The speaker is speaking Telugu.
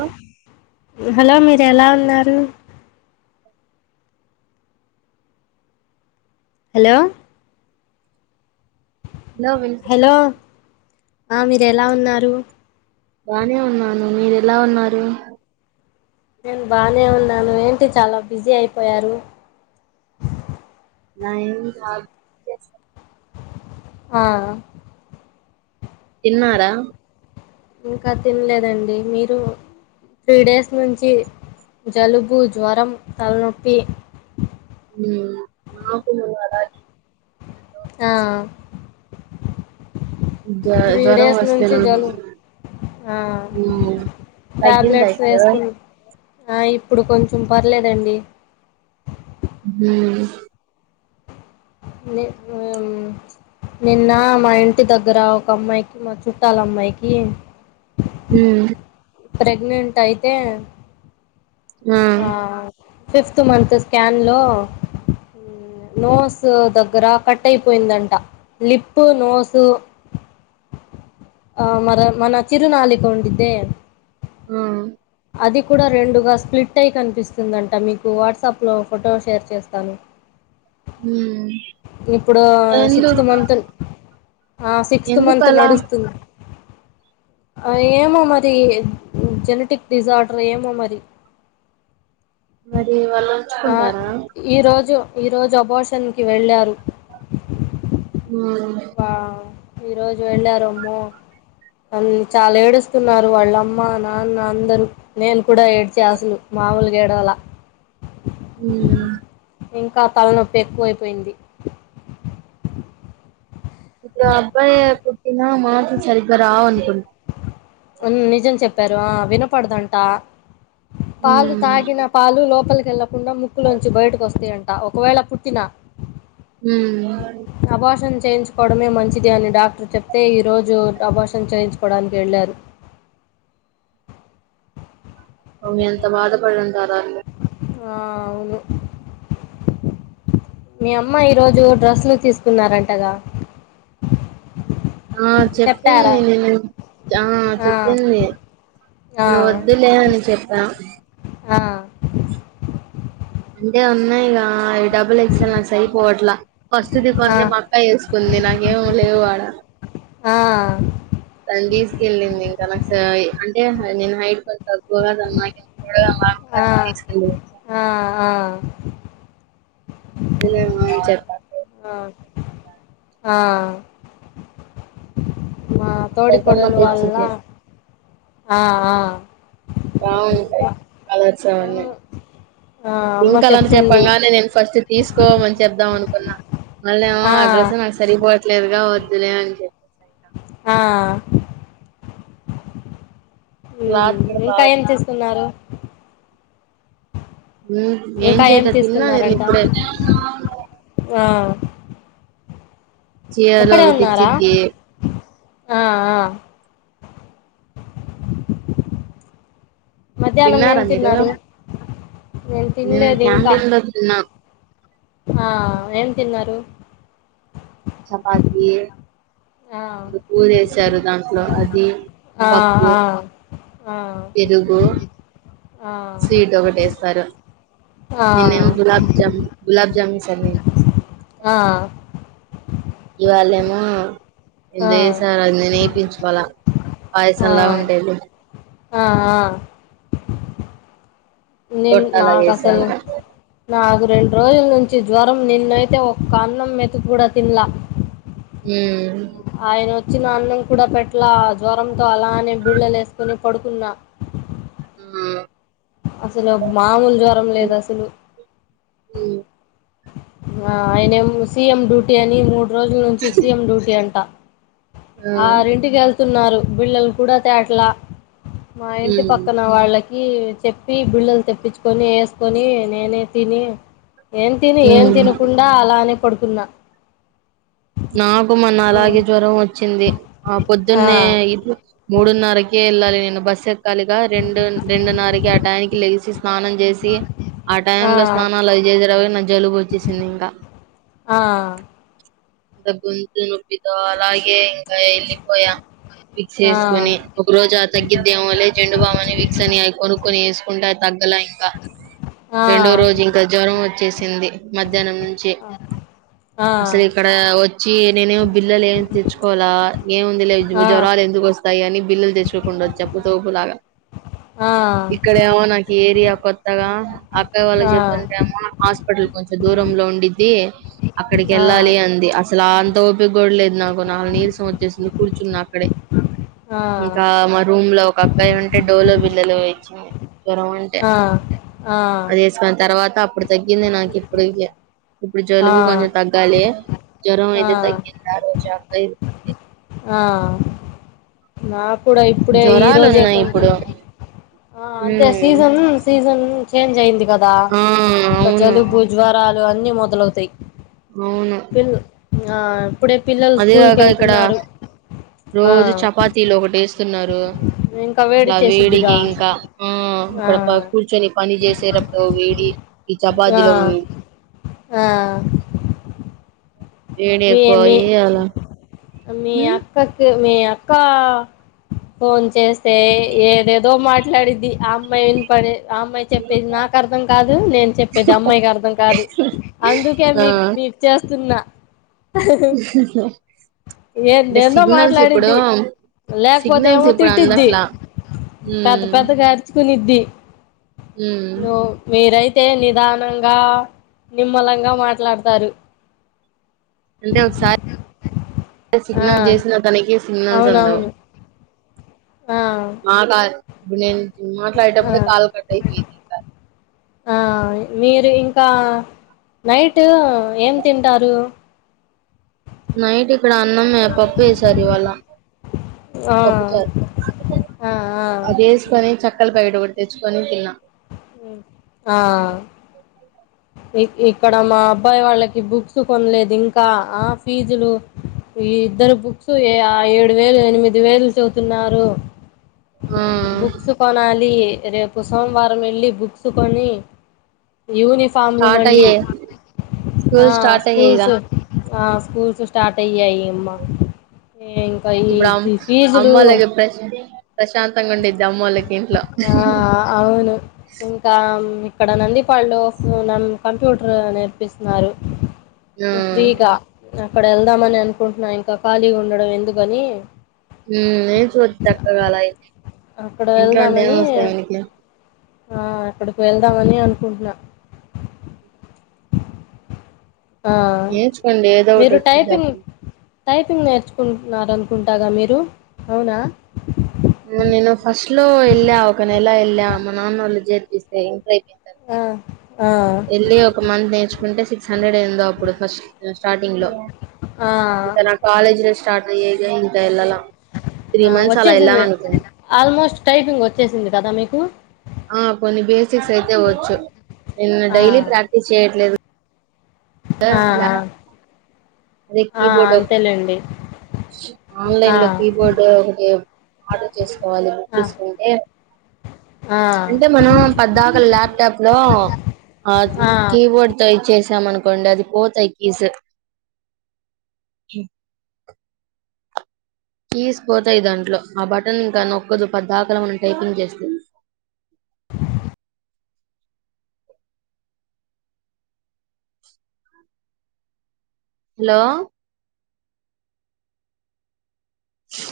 అ హలో మీరు ఎలా ఉన్నారు హలో లో వినిపిస్ హలో ఆ మీరు ఎలా ఉన్నారు బానే ఉన్నాను మీరు ఎలా ఉన్నారు నేను బానే ఉన్నాను ఏంటి చాలా బిజీ అయిపోయారు నా ఏం కాదు [inaudible] ఆ తిన్నారా ఇంకా తిన్లేదండి మీరు త్రీ డేస్ నుంచి జలుబు జ్వరం తలనొప్పి మ్మ్ మాకు అలాగే ఆ జ త్రీ జ్వరం డేస్ వస్తే నుంచి నాకు జలుబు ఆ మ్మ్. తగ్గిందా టాబ్లెట్స్ ఇప్పుడు వేసుకుం ఆ ఇప్పుడు కొంచెం పర్లేదండి మ్మ్ మీ మ్మ్ నిన్న మా ఇంటి దగ్గర ఒక అమ్మాయికి మా చుట్టాలమ్మాయికి మ్మ్ ప్రెగ్నెంట్ అయితే ఆ ఫిఫ్త్ మంత్ స్కాన్లో మ్మ్ నోస్ దగ్గర కట్ అయిపోయిందంట లిప్పు నోసు ఆ మర మన చిరునాలిక ఉండిద్దే ఆ అది కూడా రెండుగాస్ స్ప్లిట్టై కనిపిస్తుందంట మీకు వాట్సాప్లో ఫోటో షేర్ చేస్తాను మ్మ్. ఇప్పుడూ ఎందు సిక్స్త్ మంతల్ ఆ సిక్స్తు ఎందుకు మంత్ అలా నడుస్తుంది ఆ ఏమో మరి జెనెటిక్ డిజార్డర్ ఏమో మరి మరి వాళ్ళు ఆ ఉంచుకుంటారా ఈ రోజు ఈరోజు అబాషన్కి వెళ్ళారు మ్మ్. వా ఈ రోజు వెళ్ళారమ్మో అన్ చాలా ఏడుస్తున్నారు వాళ్ళ అమ్మ నాన్న అందరూ నేను కూడా ఏడ్చా అసలు మామూలగా ఏడవల మ్మ్ ఇంకా తలనొప్పి ఎక్కువైపోయింది ఇప్పుడు అబ్బాయి పుట్టిన మాట్లు సరిగ్గా రావనుకుం మ్మ్ నిజం చెప్పారు ఆ వినపడదంట పాలు మ్మ్. తాగిన పాలు లోపలికి క వెళ్లకుండా ముక్కులోంచి బయటకు వస్తయంట ఒకవేళ పుట్టినా మ్మ్ చేయించుకోవడమే మంచిది అని డాక్టర్ చెప్తే ఈరోజు అబాషన్ చేయించుకోడానికి వెళ్ళారు ఓమే ఎంత బాధ పడుంటారు వాళ్ళు ఆ అవును మీ అమ్మ ఈరోజు డ్రస్లు తీసుకున్నారంటగా ఆ చెప్పారా చెప్పింది నిన్న ఆ చెప్పింది ఆ నువ్వొద్దులే అని చెప్పా ఆ అంటే ఉన్నయ్ గా డబ్బులు ఎక్సల్ నా సైపోవట్లా ఫస్ట్ ది ఆ కొంద మక్కా వేసుకుంది నాకేం లేవు వాడ ఆ తను తిస్కిళ్లింది ఇంక నాకు సైజ్ అదే నేను హైట్ కొంచెం తక్కువగాను ఆ [unintelligible] ఆ ఆ ఎల్లమ్గానే చెప్ప ఆ ఆ మా పెద్దమ్మ తోడికొడలు వాళ్ళ తెచ్చిద్ది ఆ ఆ అవును కళసవణ అమ్మ అన్నీ ఆ ఇంక అమ్మ అలాని చెప్తుంది చెప్పంగానే నేను ఫస్ట్ తీసుకోమని చెబుదాం అనుకో న్న మళ్ళ ఏమో ఆ డ్రస్ నాకు సరిపోవట్లేదుగా వద్దులే అని చెప్పే ఆ క్లాత్ కూడా ఆ ఇంకా బాగా ఏం తీస్ చేస్తున్నారు ఉమ్ ఏం ఇంకా చేయట తిన్నా నేను తీసుకున్నారంట ఇప్పుడే ఆ చీరలు అక్కడే అవి ఉన్నారా తెచ్చిద్ది ఆ ఆ మధ్యాహ్నం ఏం తిన్నారా మీరు తిన్నారు నేను తినలేదు ఇంకా క్యాంటీన్లో తిన్నా ఆ ఏం తిన్నారు చపాతీ ఆ కురుశారు దాంట్లో అది ఆ పప్పు ఆ ఆ పెరుగు స్వీట్ ఒకట ఎస్తారు ఆ నిన్నేమో గులాబ్ జా గులాబ్ జామున్ ఏసన్నే ఆ ఇవాళ మో ఆ ఎందో వేసారు అది నేనేయిపించుకోల ఆ పాయసంలా ఉండేది అది ఆ ఆ నేను గొట్టాల నాకు వేసారు అసలు ఇంకా నాకు రెండు రోజుల నుంచి జ్వరం నిన్నైతే ఒక్క అన్నం మెతుకు కూడా తిన్ల ఉమ్. ఆయన వచ్చిన అన్నం కూడా పెట్లా జ్వరంతో అలానే బిళ్ళలు వేసుకొని పడుకున్నా ఆ అసలు మామూలు జ్వరం లేదు అసలు ఉమ్. ఆ ఆయనం సీఎం డ్యూటీ అని మూడు రోజుల నుంచి సీఎం డ్యూటీ అంట ఆ. ఆరింటికి వెళ్తున్నారు బిళ్లలు కూడా తేటలా మా ఇంటి ఉమ్. పక్కన వాళ్ళకి చెప్పి బిళ్ళలు తెప్పించుకొని వేసుకొని నేనే తిని ఏం తిని ఏం ఉమ్. తినకుండా అలానే పడుకున్నా నాకు మన్న అలాగే జ్వరం వచ్చింది ఆ ఆ పొద్దున్నే ఇప్పు మూడున్నరకే వెళ్ళాలి నేను బస్ ఎక్కలుగా రెండు రెండున్నరకి ఆ టానికి లేచి స్నానం చేసి ఆ టైంలో స్నానాలు అవిజే జరవ నా జలుబుచ్చేసింది ఇంకా ఆ బ్ గొంతు నొప్పితో అలాగే ఇంకా ఎల్లి పోయా విక్స్ ఏసుకుని ఒక రోజు ఆ తగ్గిద్దేంలే జండు బామ్ విక్స్ అని అయికను కని వేసుకుంటే తగ్గల ఇంకా ఆ ఆ రెండో రోజు ఇంకా జ్వరం వచ్చేసింది మ ధ్యానం నుంచి ఆ అసల్ ఆ వచ్చి నేనే బిల్లలు ఏమి తెచ్చుకోవాల ఏముంది లే ఆ జ్వరాలు ఎందుకోస్ వస్తాయి అని బిల్లులు తెసుకోకుండా వచ్చాప్పుతోపులాగా ఆ ఇక్కడేమో నా ఏరియా కొత్తగా అక్కయ వాళ్ళకి ఆ ఆ చెప్తుంటే అమ్మో నాక్ హటల్ కొంచెం దూరంలో ఉండిద్ది అక్కడికి వెళ్ళాలి అంది అసలు అంత ఓపికకూడ లేదు నాకు నాకు నిరసం వచ్చేసింది కూర్చున్న అక్కడే ఇంకా మా రూమ్ లో ఒక అక్కయ ఉంటే డోలో బిల్లలు ఇచ్చింది జ్వరం అంటే ఆ ఆ అది వేసుకుని తర్వాత ఇప్పుడు తగ్గింది నాకు ఇప్పుడు ఇప్పుడు జలుబు కొంచెం తగ్గాలి ఆ రమైతే తగ్గింది ఆ రోజు ఆ [unintelligible] ఆ నా కూడా ఇప్పుడే ఈ జ్వరాలు రోజే ఉన్నాయి కొంచం ఇప్పుడు ఆ అదే ఉమ్ సీజన్ సీజన్ చేంజ్ అయింది కద్ దా ఆ అవును జలుబు జ్వరాలు అన్నిీ మొదలవుతాయి అవును పిల్ ఆ ఇప్పుడే పిల్లలు అదే స్కూల్ కి కాక ఇక్కడ వెళ్తున్నారు ఆ రోజు చపాతీలు ఒకటిేస్తున్నారు ఇంకా వేడి అట్లా చేసిద్దిగా వేడికి ఇంకా ఆ ఆ ఏక్కడ ప కూర్చొని పని చేసేటప్పుడు వేడి ఈ ఆ చపాతిలోక వేడి ఆ వేడి మీ ఎక్కువ మీ అయ్యి అలా మీ ఉమ్ అక్కాకి మీ అక్కా ఫోన్ చేస్తే ఏదేదో మాట్లాడిద్ధి ఆ అమ్మాయి ఈనపడే అమ్మాయి చెప్పేది నాకు అర్థం కాదు నేను చెప్పేది అమ్మాయికి అర్థం కాదు అందుకే ఆ మీక్ మీ మీక్ చేస్తున్నా అంటే ఎందెందో సిగ్నల్స్ మాట్లాడిద్ది ఇప్పుడు లేకపోతే సిగ్నల్స్ ఏమో ఇప్పుడు తిట్టిద్ది అందట్లా పెద్ద ఉమ్ పెద్దగా ఆర్చుకునిద్ది ఉమ్ నువ్వు మీరై తే నిదానంగా నిమ్మలంగా మాట్లాడతారు అంటే ఒకసారి ఆ సిగ్నల్ చేసినా తనకి సిగ్నల్స్ అందవు అవునవును ఆ మా కాల్ ఇప్పుడు నేను ఆ మాట్లాడేటప్పుడే కాలు కట్ అయిపోయేది ఇంకా ఆ మీరు ఇంకా నైట్ ఏం తింటారు నైట్ ఇక్కడ అన్నమే పప్పు చేసారు ఇవాళ ఆ పప్పు చారు ఆ అదేసుకోని చేక్కలు బయట ఒకటి తెచ్చుకొని తిన్నా ఆ ఇక్కడ మా అబ్బాయి వాళ్ళకి బుక్స్ కొనలేదు ఇంకా ఆ ఫీజులు ఈ ఇద్దరి బుక్స్ ఏ ఆ ఏడు వేలు ఎనిమిది వేలు చెబుతున్నారు ఆ బుక్స్ కొనాలి రేపు సోమవారం వెళ్ళి బుక్సు కొని యూనిఫామ్లు స్టార్ట్ మళ్ళీ అయ్యాయి ఆ స్కూల్ స్టార్ట్ అయ్యాయి ఇగ స్కూల్స్ ఆ స్కూల్స్ స్టార్ట్ అయ్యాయి అమ్మ ఇంకా ఈ ఇప్పుడు అమ్ ఫీజులు అమ్మోళ్ళకి ప్రశ్ ప్రశాంతంగా ఉండిద్ది అమ్మోళ్ళకి ఇంట్లో ఆ అవును ఇంకా ఇక్కడ నందిపాడులో ఫ్ కంప్యూటర్ నేర్పిస్తున్నారు ఆ ఫ్రీగా అక్కడ వెళ్దామని అనుకుంటున్నా ఇంకా ఖాళీగా ఉండడం ఎందుకని ఏ ఫీజ్ తక్కువ కాలే అయితే అక్కడ వెళ్దామని ఆ అక్కడికి వెళ్దామని అనుకుంటున్నా ఆ నేర్చుకోండి ఏదో ఒకటి మీరు వచ్చిది టైపింగ్ అప్పుడు టైపింగ్ నేర్చుకుంటున్నారనుకుంటాగా మీరు అవునా నేను ఫస్ట్ లో ఎల్లా ఒక నెల ఎల్లె మా నాన్న వాళ్ళ చేర్పిస్తే అయిపోయిన తర్వాత ఆ ఆ వెళ్ళి ఒక మంత్ నేర్చుకుంటే సిక్స్ హండ్రెడ్ అయిందో అప్పుడు ఫస్ట్ స్టార్టింగ్ లో ఆ ఇక నా కాలేజ్ లు స్టార్ట్ అయ్యాయి ఇకా ఎల్లలే ఆ వచ్చేసింది ఆల్మోస్ట్ టైపింగ్ వచ్చేసింది కదా మీకు ఆ కొన్ని బేసిక్స్ అయితే వచ్చు నేను ఆ డైలీ ప్రాక్టీస్ చేయట్లేదు కదా లా- ఆహా అదే ఆ కీబోర్డ్ ఒకటి అంతేలేండి ఆ ఆన్లైన్ లో కీబోర్డు ఒకటో ఆర్డర్ చేసుకోవాలి బుక్ ఆ చేసుకుంటే ఆ అంటే మనం పద్దాకల ల్యాప్టాప్ లో అ ఆ కీబోర్డ్ తో చేద్దాం అనుకోండి అది పోతాయి కీసు కీస్ పోతాయి దాంట్లో ఆ బటన్ ఇంకా నొక్కదు పద్దాకల మనం టైపింగ్ చేస్తుంది ఆ హలో ఉ